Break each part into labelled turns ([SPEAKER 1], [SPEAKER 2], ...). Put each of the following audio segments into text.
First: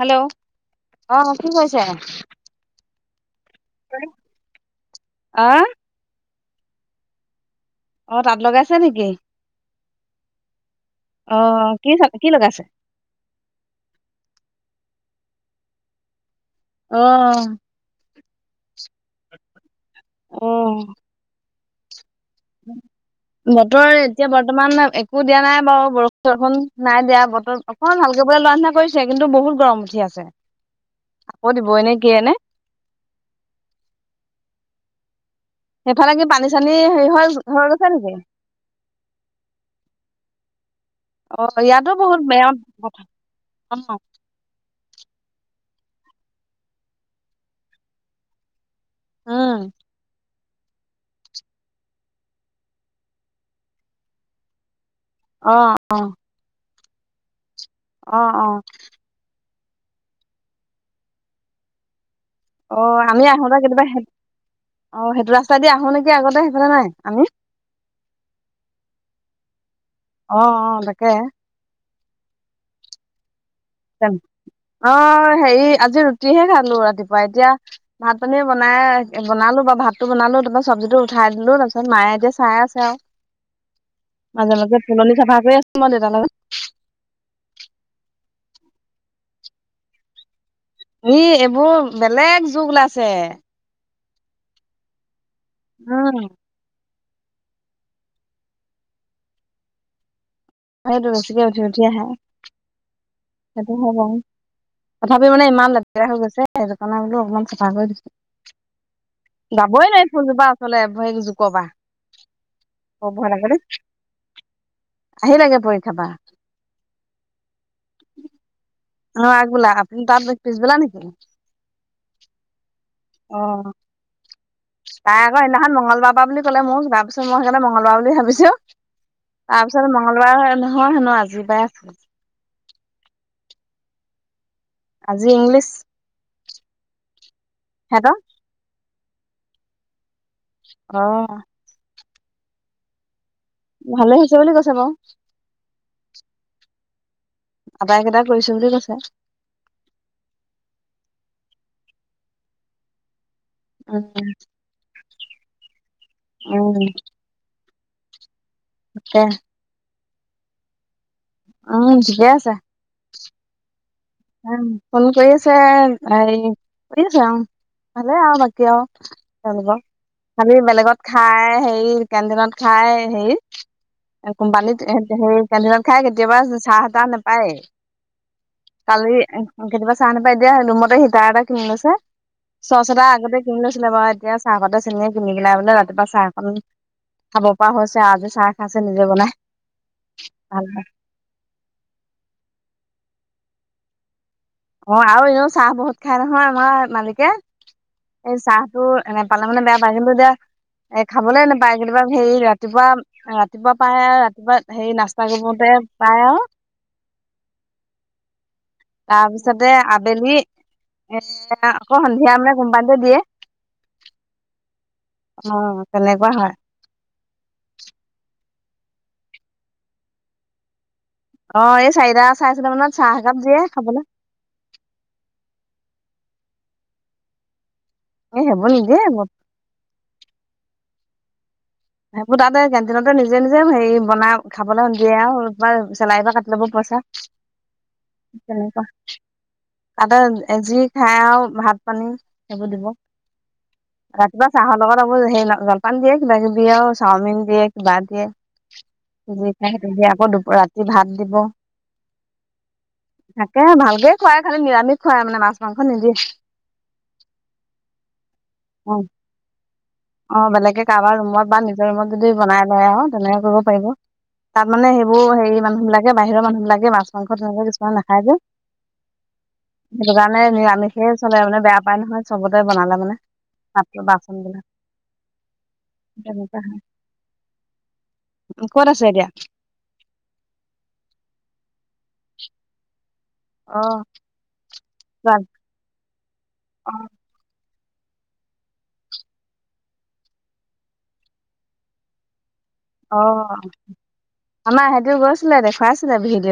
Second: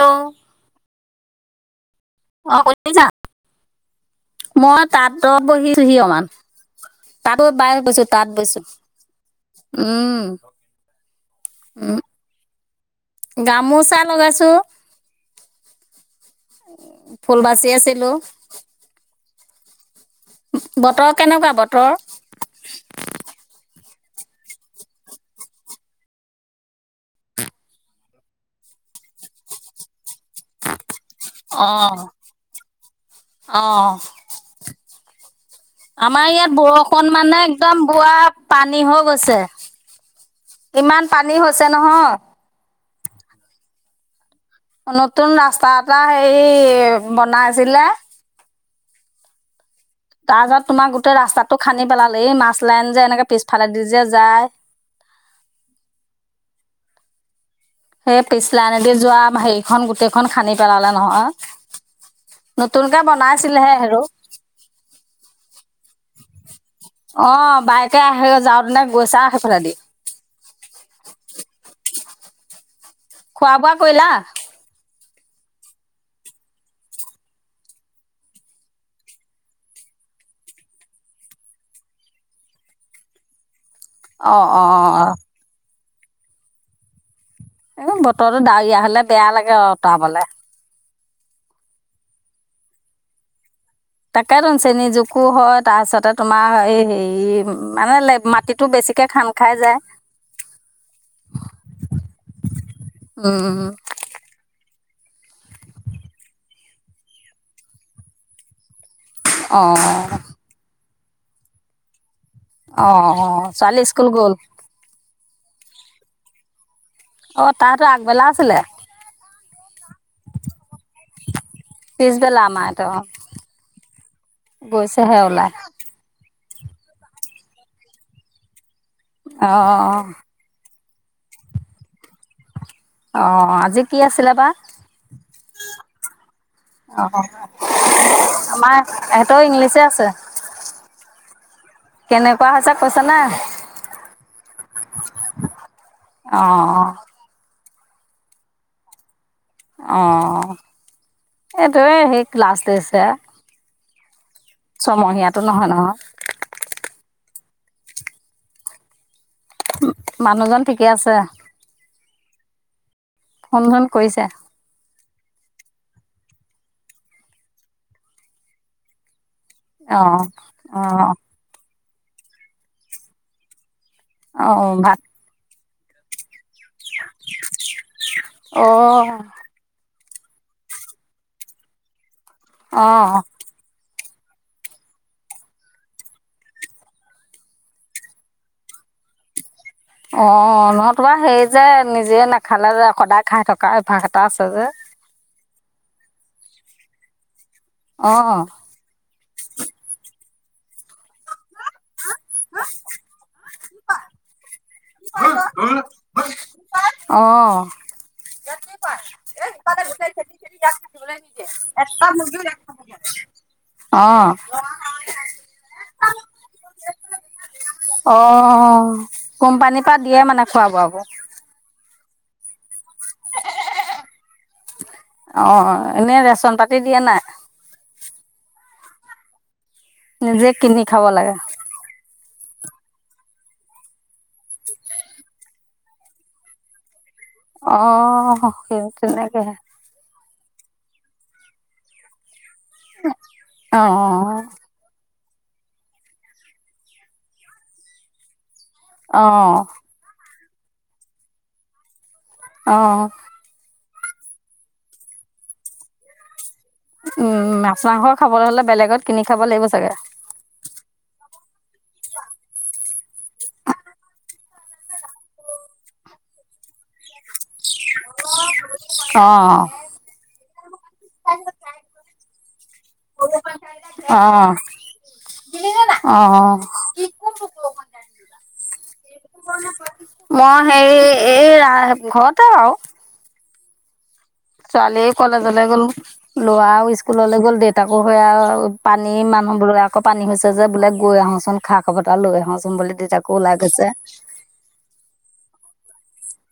[SPEAKER 1] Hello, অ'। কি কৰিছে?
[SPEAKER 2] অ', শুনিছা? মই তাঁতত
[SPEAKER 1] আহ
[SPEAKER 2] বহিছোহি অকমান। তাঁত বাই গৈছো
[SPEAKER 1] অ
[SPEAKER 2] তাঁত
[SPEAKER 1] তাত
[SPEAKER 2] বৈছো
[SPEAKER 1] লগাইছে নেকি,
[SPEAKER 2] উম
[SPEAKER 1] অহ কি
[SPEAKER 2] উম
[SPEAKER 1] চ কি লগাইছে?
[SPEAKER 2] গামোচা লগাইছো। ফুল
[SPEAKER 1] অ'
[SPEAKER 2] বাচি আছিলো। [unintelligible] বতৰ কেনেকুৱা বত তে
[SPEAKER 1] বতৰ এতিয়া বৰ্তমান একো দিয়া নাই বাৰু বৰষুণ-চৰষুণ, নাই দিয়া বতৰ অকণমান ভালকে বোলে লোৱা নিচনা কৰিছে কিন্তু বহুত গৰম উঠি আছে। আকৌ দিবই নে
[SPEAKER 2] অহ
[SPEAKER 1] কিয়ে নে
[SPEAKER 2] অহ
[SPEAKER 1] সেইফালে কি
[SPEAKER 2] আমাৰ
[SPEAKER 1] পানী
[SPEAKER 2] ইয়াত
[SPEAKER 1] চানী হেৰি
[SPEAKER 2] বৰষুণ
[SPEAKER 1] হৈ
[SPEAKER 2] মানে
[SPEAKER 1] হৈ
[SPEAKER 2] একদম
[SPEAKER 1] গৈছে নেকি?
[SPEAKER 2] বোৱা পানী হৈ গৈছে ইমান পানী
[SPEAKER 1] অ'
[SPEAKER 2] হৈছে
[SPEAKER 1] ইয়াতো
[SPEAKER 2] নহয়
[SPEAKER 1] বহুত [unintelligible]
[SPEAKER 2] নতুন ৰাস্তা এটা হেই বনাইছিলে
[SPEAKER 1] উম।
[SPEAKER 2] তাৰপাছত তোমাৰ গোটেই ৰাস্তাতটো খান্দি পেলালে এই মাছ লাইন যে এনেকে পিছফালে দি যে যায়
[SPEAKER 1] অ', অ'।
[SPEAKER 2] সেই
[SPEAKER 1] অ' অ'
[SPEAKER 2] পিছ্লা নদীৰ যোৱা ভাই এখন গোটেইখন খান্দি পেলালে নহয় নতুনকে
[SPEAKER 1] অ', আমি আহোঁতে
[SPEAKER 2] বনাইছিলেহে
[SPEAKER 1] কেতিয়াবা
[SPEAKER 2] হেৰো
[SPEAKER 1] অ', সেইটো ৰাস্তাই দি আহোঁ নেকি আগতে সেইফালে নাই আমি?
[SPEAKER 2] অ', বাইকে আহে যাওঁতেনে [unintelligible]
[SPEAKER 1] অ', অ', তাকে
[SPEAKER 2] খোৱা বোৱা কৰিলা
[SPEAKER 1] অ হেৰি আজি ৰুটিহে খালো ৰাতিপুৱা এতিয়া ভাত পানী বনাই বনালো বা ভাতটো বনালো তাৰপ চব্জিটো উঠাই দিলো তাৰপিছত মায়ে এতিয়া চাই আছে আৰু
[SPEAKER 2] অ'
[SPEAKER 1] মাজে
[SPEAKER 2] অ'
[SPEAKER 1] মাজে
[SPEAKER 2] অ'
[SPEAKER 1] ফুলনি চাফা কৰি আছো মান দেতা লগত
[SPEAKER 2] এক বতৰটো ডাৱৰীয়া হলে বেয়া লাগে অ উঁতৰাাবলে
[SPEAKER 1] ই এইবোৰ বেলেগ যুগ ওলাইছে
[SPEAKER 2] তাকে ত়ুন চেনী জুক একো হয় তাৰপিছতে
[SPEAKER 1] উম
[SPEAKER 2] তোমাৰ হ হেৰি ই মানে মাটিতো বেছিকে খান্দ খাই যায়
[SPEAKER 1] সেটো বেছিকে উঠি উঠি আহা
[SPEAKER 2] উম,
[SPEAKER 1] সেইটো হ'ও তথাপি মানে ইমান লেতেকেৰা হৈ গৈছে সেই দোকানে বোলো অকমান চাফা কৰি দিছো যাবই
[SPEAKER 2] অ'
[SPEAKER 1] নোৱাৰি ফুলজোপা ওচলে নোৱাৰি জুকৰ পৰা
[SPEAKER 2] অ
[SPEAKER 1] বৰ
[SPEAKER 2] অ
[SPEAKER 1] ভয়
[SPEAKER 2] ছোৱালী স্কুল গ'ল
[SPEAKER 1] লাগে পৰীক্ষা বা
[SPEAKER 2] অ তাহাতো আগবেলা আছিলে
[SPEAKER 1] অ আগবেলা আপোনাৰ তাৰ পিছবেলা নেকি
[SPEAKER 2] পিছবেলা আমাৰ
[SPEAKER 1] আহ
[SPEAKER 2] গৈছেহে
[SPEAKER 1] তাই আকৌ
[SPEAKER 2] ওলাই।
[SPEAKER 1] সদিনাখন মংগলবাৰ পা বুলি ক'লে মোক তাৰ পিছত মই সেই মংগলবাৰ বুলি ভাবিছো
[SPEAKER 2] অ'
[SPEAKER 1] তাৰপিছত
[SPEAKER 2] অ
[SPEAKER 1] মংগলবাৰ নহয় হেনো আজি পাই আছে
[SPEAKER 2] অ আজি কি আছিলে বা
[SPEAKER 1] আজি ইংলিছ।
[SPEAKER 2] অ
[SPEAKER 1] সিহঁতৰ
[SPEAKER 2] আমাৰ এহঁতেও ইংলিছে আছে।
[SPEAKER 1] আহ
[SPEAKER 2] কেনেকুৱা হৈছে কৈছ না
[SPEAKER 1] ভালে হৈছে বুলি কৈছে বাৰু
[SPEAKER 2] অ',
[SPEAKER 1] আটাইকেইটা কৰিছো বুলি কৈছে
[SPEAKER 2] অ এইটো সেই ক্লাছ ষ্টেট হে
[SPEAKER 1] উম
[SPEAKER 2] ছমহীয়াটো নহয় নহয়
[SPEAKER 1] আকয়া [inaudible]
[SPEAKER 2] মানুহজন ঠিকে আছে
[SPEAKER 1] উম
[SPEAKER 2] সন্ধান
[SPEAKER 1] উ, ফোন কৰি আছে এ শুই যায় ভালে আৰু বাকি আৰু।
[SPEAKER 2] অ',
[SPEAKER 1] খালি বেলেগত
[SPEAKER 2] অ',
[SPEAKER 1] খাই হেৰি কেণ্টিনত খাই হেৰি
[SPEAKER 2] অ',
[SPEAKER 1] কোমপানিত
[SPEAKER 2] ভাত
[SPEAKER 1] ইহঁতে হেৰী কেণ্টিনত খাই কেতিয়াবা চাহ তাহ নাপায়। কালি,
[SPEAKER 2] অ',
[SPEAKER 1] উ কেতিয়াবা চাহ নাপাই দিয়া ৰুমতে হিটাৰ এটা কিনি লৈছে চচ এটা
[SPEAKER 2] অ'।
[SPEAKER 1] আগতে কিনি লৈছিলে বা এতিয়া চাহপাতে চেনে কিনি পেলাই বোলে ৰাতিপুৱা চাহক খাব পৰা হৈছে, আজি চাহ খাইছে নিজে বনাই। ভাল
[SPEAKER 2] অ' লৰাটোৱে সেই যে নিজে নাখালে যে সদায় খাই থকা এ অভ্যা
[SPEAKER 1] অ', আৰু এ উ চাহ বহুত খাই নহয় আমাৰ মালিকে। এই
[SPEAKER 2] অ',
[SPEAKER 1] চাহটো এনে পালে মানে বেয়া পায় কিন্তু এতিয়া এ খাবলে নোপায় কিন্তু ৰাতিপুৱা হেৰি, ৰাতিপুৱা-ৰাতিপুৱা পায় আৰু ৰাতিপুৱা হেৰি নাস্তা কৰিবতে পায় আৰু
[SPEAKER 2] অ
[SPEAKER 1] তা তাৰপিছতে আবেলি, এ, আকৌ সন্ধিয়া মানে কোম্পানতে দিয়ে,
[SPEAKER 2] অ',
[SPEAKER 1] অ। তেনেকুৱা হয়।
[SPEAKER 2] অ', কোম্পানীৰ পৰা দিয়ে মানে খোৱা বোৱা বুৰ?
[SPEAKER 1] অ, এই চাৰিটা-চাৰে চাৰিটা মানত চাহ একাপ দিয়ে খাবলৈ
[SPEAKER 2] অ, এনে ৰেচন পাতি দিয়া নাই?
[SPEAKER 1] [unintelligible]
[SPEAKER 2] নিজে কিনি খাব লাগে।
[SPEAKER 1] সেইবোৰ তাতে কেণ্টিনতে নিজে-নিজে হেৰি বনাই খাবলৈ দিয়ে আৰু চেলাইৰ পৰা কাটি ল'ব পইচা।
[SPEAKER 2] অ', সেই তেনেকে হে।
[SPEAKER 1] এজি খাই আৰু ভাত পানী সেইবোৰ দিব
[SPEAKER 2] অ',
[SPEAKER 1] ৰাতিপুৱা চাহৰ লগত সেই জলপান দিয়ে কিবা-কিবি। দিয়ে ঔ, চাওমিন দিয়ে কিবা দিয়ে।
[SPEAKER 2] অ',
[SPEAKER 1] আকৌ দু ৰাতি ভাত দিব।
[SPEAKER 2] অ',
[SPEAKER 1] থাকে ভাল। খুৱাই খালি নিৰামিষ খোৱাই মানে মাছ মাংস নিদিয়ে
[SPEAKER 2] উম মাছ মাংস খাবলৈ হলে
[SPEAKER 1] অ
[SPEAKER 2] বেলেগত কিনি খাব লাগিব চাগে
[SPEAKER 1] অ বেলেগে কাৰোবাৰ ৰুমত বা নিজৰ ৰুমত যদি বনাই লয় আৰু তেনেকে কৰিব পাৰিব। তাত মানে সেইবোৰ হেৰি মানুহ বিলাকে বাহিৰৰ মানুহ বিলাকে মাছ মাংস তেনেকুৱা কিছুমান নাখায় যে
[SPEAKER 2] অ',
[SPEAKER 1] সেইটো কাৰণে নিৰামিষেই চলে মানে বেয়া পায় নহয় হব বনালে মানে মাত বাচন
[SPEAKER 2] অ',
[SPEAKER 1] বিলাক
[SPEAKER 2] অ
[SPEAKER 1] তেনেকুৱা ক'ত আছে এতিয়া
[SPEAKER 2] মই হেৰি এই ৰা ঘৰতে আও।
[SPEAKER 1] অহ।
[SPEAKER 2] ছোৱালীয়ে কলেজলৈ গ'ল লৰাও স্কুললৈ গ'ল দেত তাকো সেয়াও পানী মানুহ বোলে আকৌ পানী হৈছে যে বোলে গৈ আহোচোন খা খবৰ এটা লৈ আহো
[SPEAKER 1] অ আমাৰ সিহতে গৈছিলে দেখ খোৱাইছিলে ভিড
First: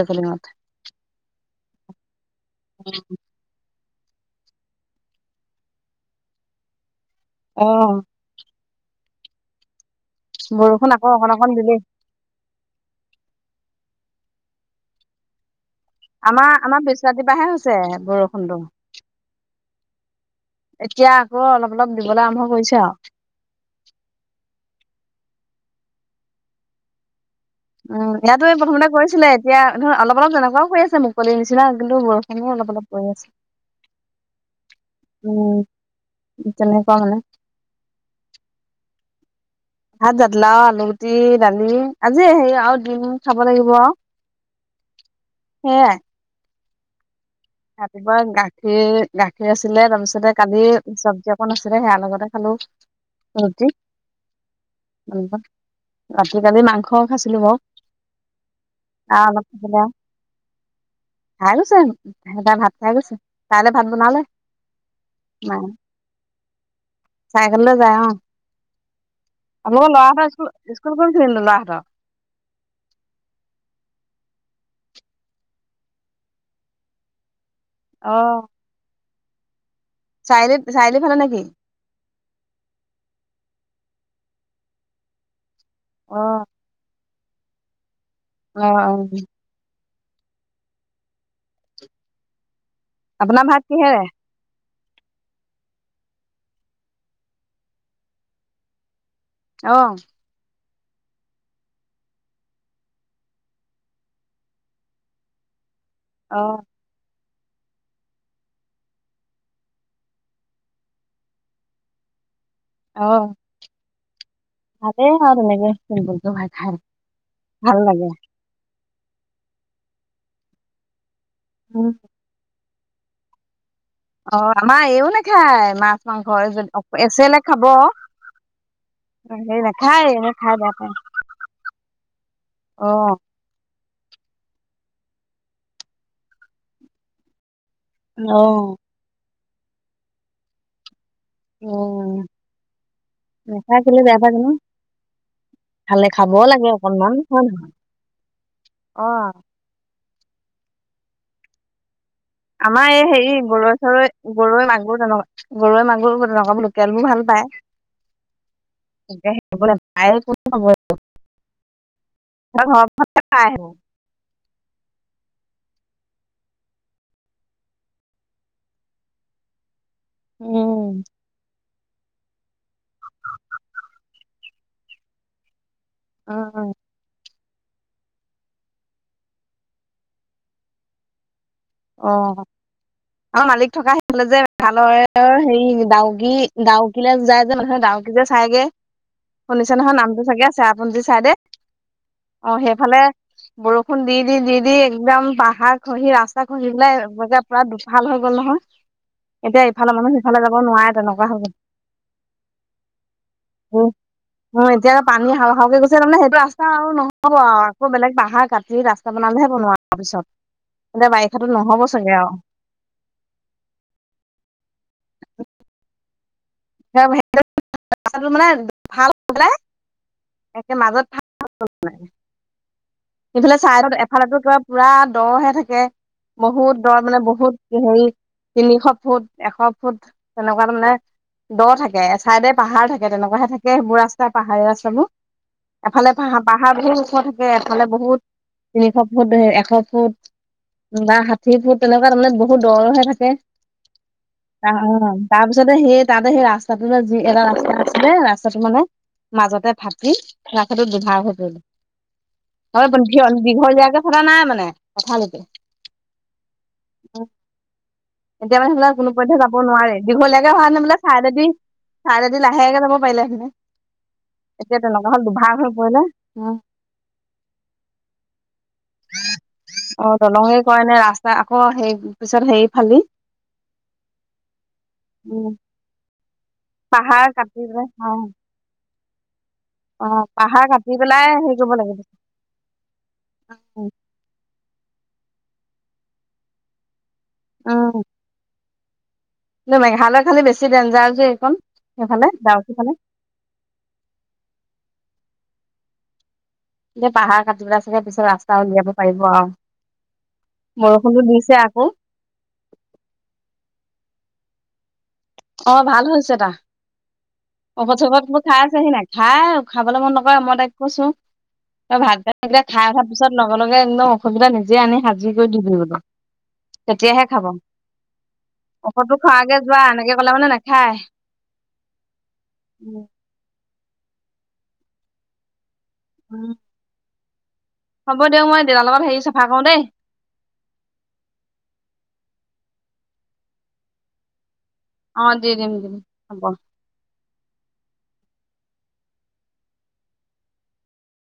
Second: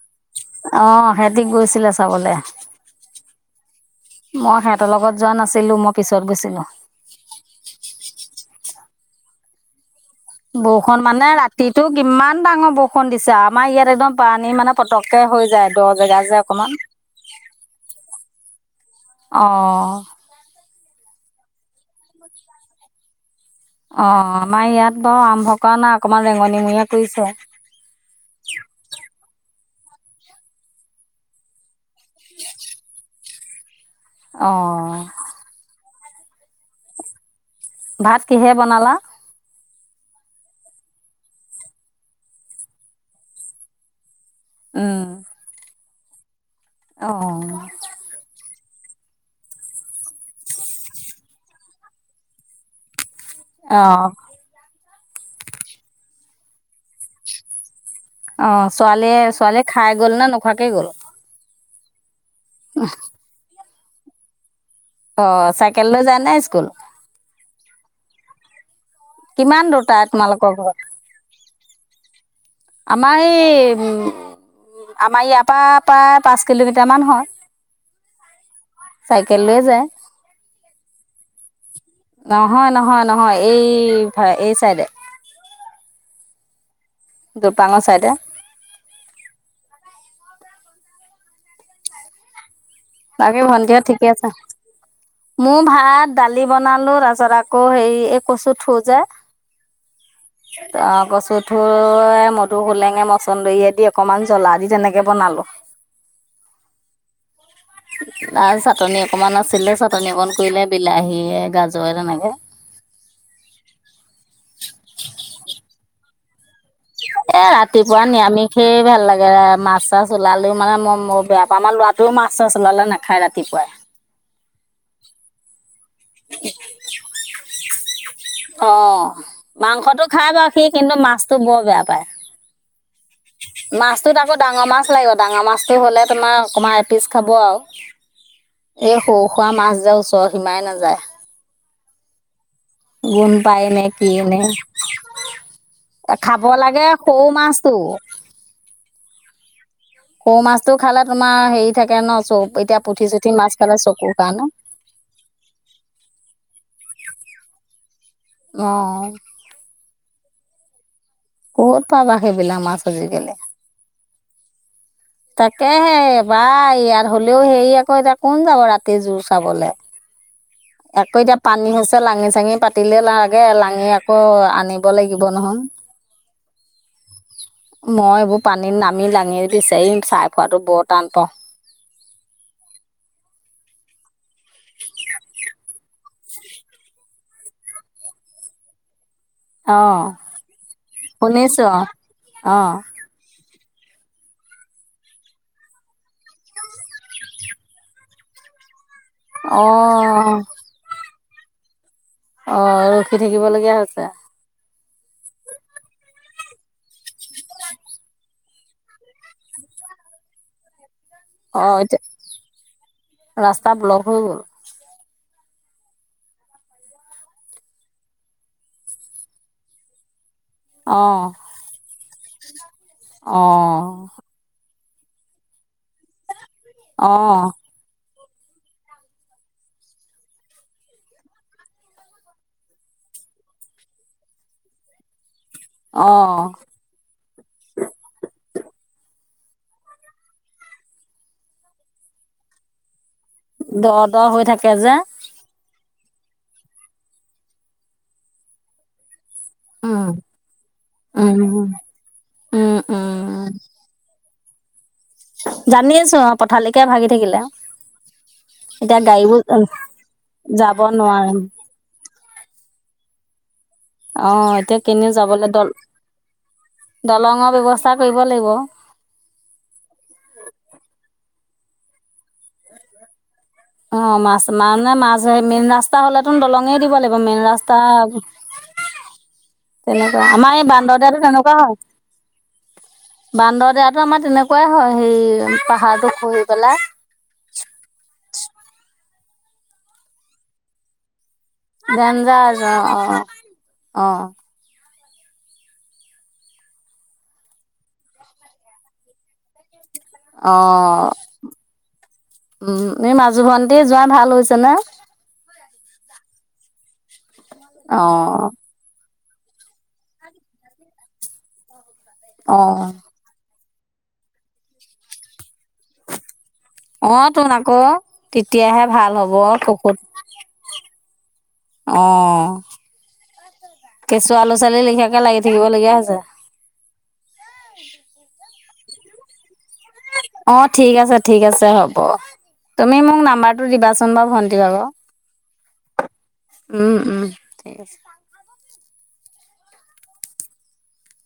[SPEAKER 2] অহ সেতি গৈছিলে চাবলে। মই সিহঁতৰ লগত যোৱা নাছিলো মই পিছত গৈছিলো।
[SPEAKER 1] অহ।
[SPEAKER 2] [inaudible] বৰষুণ
[SPEAKER 1] আকৌ
[SPEAKER 2] মানে
[SPEAKER 1] অকন অকন দিলেই
[SPEAKER 2] ৰাতিটো কিমান ডাঙৰ বৰষুণ দিছে আমাৰ ইয়াত একদম পানী মানে পতককে হৈ যায়। দ জেগা যে
[SPEAKER 1] আমাৰ
[SPEAKER 2] অকমান
[SPEAKER 1] আমাৰ পিছ ৰাতি পাহে হৈছে বৰষুণটো,
[SPEAKER 2] অঁ
[SPEAKER 1] এতিয়া গ অলপ অলপ দিবলৈ আৰম্ভ কৰিছে আও।
[SPEAKER 2] অ আমাৰ ইয়াত বাৰু আৰম্ভ কৰা নাই অকমান ৰেঙনিমঙৰিয়া কৰিছে।
[SPEAKER 1] উম, ইয়াতো প্ৰথমতে কৰিছিলে এতিয়া ধৰ অলপ অলপ তেনেকুৱাও হৈ আছে মুকলিৰ নিচিনা। কিন্তু বৰষুণো অলপ অলপ পৰি আছে।
[SPEAKER 2] অ'।
[SPEAKER 1] উম তেনেকুৱা মানে।
[SPEAKER 2] ভাত কিহে বনালা?
[SPEAKER 1] ভাত জাতিলাও, আলুগুটি দালি আজি সেই আৰু দিম খাব লাগিব আৰু।
[SPEAKER 2] অ'।
[SPEAKER 1] সেইয়াই।
[SPEAKER 2] অ'।
[SPEAKER 1] ৰাতিপুৱা গা গাখীৰ, গাখীৰ আছিলে তাৰপিছতে কালিৰ চব্জি অকণ আছিলে সেইয়াৰ লগতে খালোঁ।
[SPEAKER 2] অহ।
[SPEAKER 1] ৰাতি কালি মাংস খাইছিলোঁ বাৰু।
[SPEAKER 2] অ', ছোৱালীয়ে
[SPEAKER 1] আৰু অলপ
[SPEAKER 2] ছোৱালীয়ে
[SPEAKER 1] খাইছিলে
[SPEAKER 2] খাই গ'ল ন' নোখোৱাকে গ'ল?
[SPEAKER 1] সেটা ভাত খায় গৈছে। চাইলে ভাত বনালে।
[SPEAKER 2] অ
[SPEAKER 1] মায়ে
[SPEAKER 2] চাইকেল লৈ যায় নে স্কুল।
[SPEAKER 1] চাইকেললৈ যায় অহ।
[SPEAKER 2] কিমান দূৰ
[SPEAKER 1] আপোনোকৰ ল'ৰা
[SPEAKER 2] তাই
[SPEAKER 1] এটা স্কুল
[SPEAKER 2] তোমালোকৰ ঘৰত
[SPEAKER 1] স্কুল গৈছিলে নে ল'ৰাহঁতৰ।
[SPEAKER 2] আমাৰ এই আমাৰ ইয়াৰ পৰা প্ৰায় পাঁচ কিলোমিটাৰ মান হয়।
[SPEAKER 1] অহ।
[SPEAKER 2] চাইকেল লৈয়ে যায়।
[SPEAKER 1] ফালে নেকি
[SPEAKER 2] নহয়, নহয়, নহয় এই হয়, এই চাইডে।
[SPEAKER 1] অ'।
[SPEAKER 2] দুপাংৰ চাইডে
[SPEAKER 1] অ', অ', উ।
[SPEAKER 2] তাকে
[SPEAKER 1] আপোনাৰ ভাত
[SPEAKER 2] ভন্তিহঁত
[SPEAKER 1] কিহেৰে
[SPEAKER 2] ঠিকে আছে। মোৰ ভাত, দালি বনালো তাৰপাছত আকৌ হেৰি এই কচু থো যে
[SPEAKER 1] অ'।
[SPEAKER 2] তাৰ কচু থুৰ, মদু হোলেঙে, মচন্দৰীয়ে দি অকমান জ্বলা দি তেনেকে বনালো।
[SPEAKER 1] অ'।
[SPEAKER 2] [unintelligible] চাটনি অকমান আছিলে, চাটনি অকণ কৰিলে বিলাহী গাজৰে তেনেকে।
[SPEAKER 1] অ'। ভালে হল এনেকে, চিম্পল। [unintelligible]
[SPEAKER 2] এ, ৰাতিপুৱা নিৰামিষে ভাল লাগে। মাছ চাছ ওলালেওঁ মানে মই [unintelligible] আমাৰ
[SPEAKER 1] উম
[SPEAKER 2] লৰাটোওঁ মাছ-চাছ ওলালে নাখায় ৰাতিপুৱাই।
[SPEAKER 1] অ', আমাৰ এইওঁ নাখায়, মা [unintelligible] এছেলে খাব।
[SPEAKER 2] অ',
[SPEAKER 1] হেৰি
[SPEAKER 2] মাংসটো
[SPEAKER 1] নাখায়
[SPEAKER 2] খাই
[SPEAKER 1] এনে
[SPEAKER 2] বাৰু সি,
[SPEAKER 1] বেয়া পায়
[SPEAKER 2] কিন্তু মাছটো বৰ বেয়া পায়।
[SPEAKER 1] অ
[SPEAKER 2] মাছটোত আকৌ ডাঙৰ মাছ লাগিব, ডাঙৰ মাছটো হ'লে তোমাৰ অকণমান এপিচ খাব আৰু।
[SPEAKER 1] অ'
[SPEAKER 2] খোৱা মাছ যে ওচৰ সীমাই নাযায়।
[SPEAKER 1] উম
[SPEAKER 2] গোন্ধ পায়
[SPEAKER 1] নাখাই
[SPEAKER 2] নে
[SPEAKER 1] কেলে
[SPEAKER 2] কি
[SPEAKER 1] বেয়া
[SPEAKER 2] এই
[SPEAKER 1] পাই
[SPEAKER 2] নে,
[SPEAKER 1] জানো খালে
[SPEAKER 2] খাব লাগে
[SPEAKER 1] অকনমান
[SPEAKER 2] সৰু
[SPEAKER 1] হয় নহয়
[SPEAKER 2] মাছটো
[SPEAKER 1] অ
[SPEAKER 2] সৰু মাছটো খালে তোমাৰ হেৰি থাকে ন চৌ এতিয়া
[SPEAKER 1] আমাৰ
[SPEAKER 2] পুঠি
[SPEAKER 1] এই
[SPEAKER 2] চুঠি
[SPEAKER 1] হেৰি,
[SPEAKER 2] মাছ
[SPEAKER 1] গৰৈ
[SPEAKER 2] খালে
[SPEAKER 1] চৰৈ,
[SPEAKER 2] চকুৰ কাৰণে।
[SPEAKER 1] গৰৈ, মাগুৰ তেনেকুৱা, গৰৈ, মাগুৰ তেনেকুৱা লোকেল বোৰ ভাল পায়।
[SPEAKER 2] অ',
[SPEAKER 1] এতিয়া [unintelligible] [inaudible]
[SPEAKER 2] ক'ত পাবা সেইবিলাক মাছ
[SPEAKER 1] মানুহে
[SPEAKER 2] আজিকালি।
[SPEAKER 1] খাই সেইবোৰ।
[SPEAKER 2] তাকেহে পায় ইয়াত, হলেও হেৰি আকৌ এতিয়া কোন যাব ৰাতি জোৰ চাবলে।
[SPEAKER 1] উম
[SPEAKER 2] আকৌ এতিয়া পানী হৈছে লাঙি চাঙি পাতিলে লাগে, লাঙি আকৌ আনিব লাগিব নহয়
[SPEAKER 1] উম, উম।
[SPEAKER 2] মই এইবোৰ পানীত নামি লাঙি বিচাৰিম চাই খোৱাতো বৰ টান পাওঁ।
[SPEAKER 1] অ আৰু মালিক থকা সিফাললে যে ভালৰৰ হেৰি ডাউকি ডাউকৈ যায় যে মানুহে ডাউকি যে চাইগে। শুনিছে নহয়
[SPEAKER 2] অঁ
[SPEAKER 1] নামটো চাগে আছে চেৰাপুঞ্জী চাইদে
[SPEAKER 2] শুনিছোঁ
[SPEAKER 1] অ
[SPEAKER 2] অঁ
[SPEAKER 1] সেইফালে বৰষুণ দি দি দি দি একদম পাহাৰ খহি ৰাস্তা খহি পেলাই বজাৰ পুৰা দুফাল হৈ গ'ল নহয়। এতিয়া ইফালে মানুহ
[SPEAKER 2] অঁ
[SPEAKER 1] সিফালে যাব নোৱাৰে তেনেক কুৱা হৈ থাকিলে।
[SPEAKER 2] অঁ অঁ ৰখি থাকিবলগীয়া
[SPEAKER 1] উম
[SPEAKER 2] হৈছে
[SPEAKER 1] উম এতিয়া পানী যে পনি হাও হাওকে গৈছে তাৰমানে সেইটো ৰাস্তা ৰা আৰু নহ'ব আৰু আকৌ বেলেগ পাহাৰ কাাটি ৰাস্তা বনালেহে বনোৱাাৰ পিছত। এতিয়া বাৰিষাতো
[SPEAKER 2] অ
[SPEAKER 1] নহ'ব চাগে আৰু
[SPEAKER 2] এতিয়া ৰাস্তা ব্লক হৈ গ'ল।
[SPEAKER 1] মানে ভাল হৈ পেলাই একে মাজত
[SPEAKER 2] অঁ
[SPEAKER 1] ভাগ ভাগ সেইফালে
[SPEAKER 2] অঁ
[SPEAKER 1] চাইদত এফালে টো কিবা পুৰা দহে থাকে। বহুত দৰ মানে
[SPEAKER 2] অঁ
[SPEAKER 1] বহুত হেৰি তিনিশ ফুট এশ ফুট তেনেকুৱা মানে দ থাকে ছাইডে পাহাৰ থাকে তেনেকুৱাহে থাকে সেইবোৰ ৰাস্তা পাহাৰীয়া ৰাস্তাবোৰ। এফালে প
[SPEAKER 2] অঁ
[SPEAKER 1] পাহাৰ বহুত ওখ থাকে এফালে বহুত নিশ বহুত এশ ফুট বা ষাঠি ফুট তেনেকুৱা তাৰানে বহুত দৰহে থাক কৈ
[SPEAKER 2] দ দ হৈ থাকে যে
[SPEAKER 1] তাৰপিছতে সেই ততে সেই ৰাস্তাটো যি এটা ৰাস্তা আছিলে ৰাস্তাটো মানে মাজতে ফাটি ৰাস্তা টো দুভাগ হৈ পৰিল, দীঘলীয়াকে সদা নাই মানে। পথালিতে
[SPEAKER 2] জানি আছো অ পথালিকে ভাগি থাকিলে
[SPEAKER 1] মানে সেইবিলাক
[SPEAKER 2] এতিয়া গাড়ীবোৰ যাব ন।
[SPEAKER 1] কাইলে দি কাইলেদি লাহেকে যাব পাৰিলে হেতি। অ [unintelligible]
[SPEAKER 2] অ', এতিয়া কেনিও যাবলৈ দল,
[SPEAKER 1] পৰিলে উম
[SPEAKER 2] দলঙৰ ব্যৱস্থা কৰিব লাগিব।
[SPEAKER 1] ক, সেইবি
[SPEAKER 2] অ', মাছ মা না মাছ
[SPEAKER 1] উম
[SPEAKER 2] মিনৰা তাহ'লেত নতুন দলঙে দিব লাগিব
[SPEAKER 1] পাহাৰ
[SPEAKER 2] মেইন
[SPEAKER 1] কাটি
[SPEAKER 2] ৰাস্তা।
[SPEAKER 1] পেলাই অ অ
[SPEAKER 2] তেনেকুৱা আমাৰ এই
[SPEAKER 1] পাহাৰ কাটি
[SPEAKER 2] বান্দৰদেয়াটো
[SPEAKER 1] পেলাই হেৰি
[SPEAKER 2] তেনেকুৱা
[SPEAKER 1] কৰিব লাগিব
[SPEAKER 2] হয়। বান্দৰদেয়াটো আমাৰ তেনেকুৱাই হয়। সেই পাহাৰটো খহি পেলাই
[SPEAKER 1] উম। ন' মেঘালয় খালি বেছি ডেঞ্জাৰ যে এইকণ সেইফালে
[SPEAKER 2] ডেঞ্জাৰ [inaudible]
[SPEAKER 1] ডাউকি ফালে
[SPEAKER 2] অ' অ' অ'।
[SPEAKER 1] এতিয়া পাহাৰ কাটিপেলাই চাগে পিছত ৰাস্তা উলিয়াব পাৰিব আৰু।
[SPEAKER 2] অ',
[SPEAKER 1] বৰষুণতো দিছে আকৌ
[SPEAKER 2] উম, এই মাজু ভন্টি জোৱাই ভাল হৈছে নে?
[SPEAKER 1] অ', ভাল হৈছে তাৰ। ঔষধ,
[SPEAKER 2] অ
[SPEAKER 1] চৌষধ বোৰ খাই আছেহি নাই? খাই, খাবলৈ মন নকৰে মই তাইক কৈছোঁ তই ভাত
[SPEAKER 2] অ
[SPEAKER 1] [unintelligible] খাই উঠাৰ পিছত ল [unintelligible] একদম অসুবিধা নিজে আনি সাজি কৰি দিবি বোলো তেতিয়াহে
[SPEAKER 2] অ',
[SPEAKER 1] খাব
[SPEAKER 2] তোন আকৌ, তেতিয়াহে ভাল
[SPEAKER 1] ঔষধটো
[SPEAKER 2] হ'ব
[SPEAKER 1] খোৱাগে যোৱা
[SPEAKER 2] ঔষধ
[SPEAKER 1] এনেকে ক'লে মানে নাখায়।
[SPEAKER 2] অ'
[SPEAKER 1] উম
[SPEAKER 2] কেঁচুৱা ল'চালী লিখিয়াকে লাগি থাকিব লগীয়া হৈছে।
[SPEAKER 1] উম হ'ব দিয়ক মই [unintelligible] লগত হেৰি চাফা কৰোঁ দেই।
[SPEAKER 2] অ', ঠিক আছে, ঠিক আছে হ'ব। তুমি মোক নাম্বাৰটো দিবাচোন বাৰু ভণ দিবা বাৰু।
[SPEAKER 1] অ দি দিম দিম হ'ব
[SPEAKER 2] উম, উম। ঠিক আছে।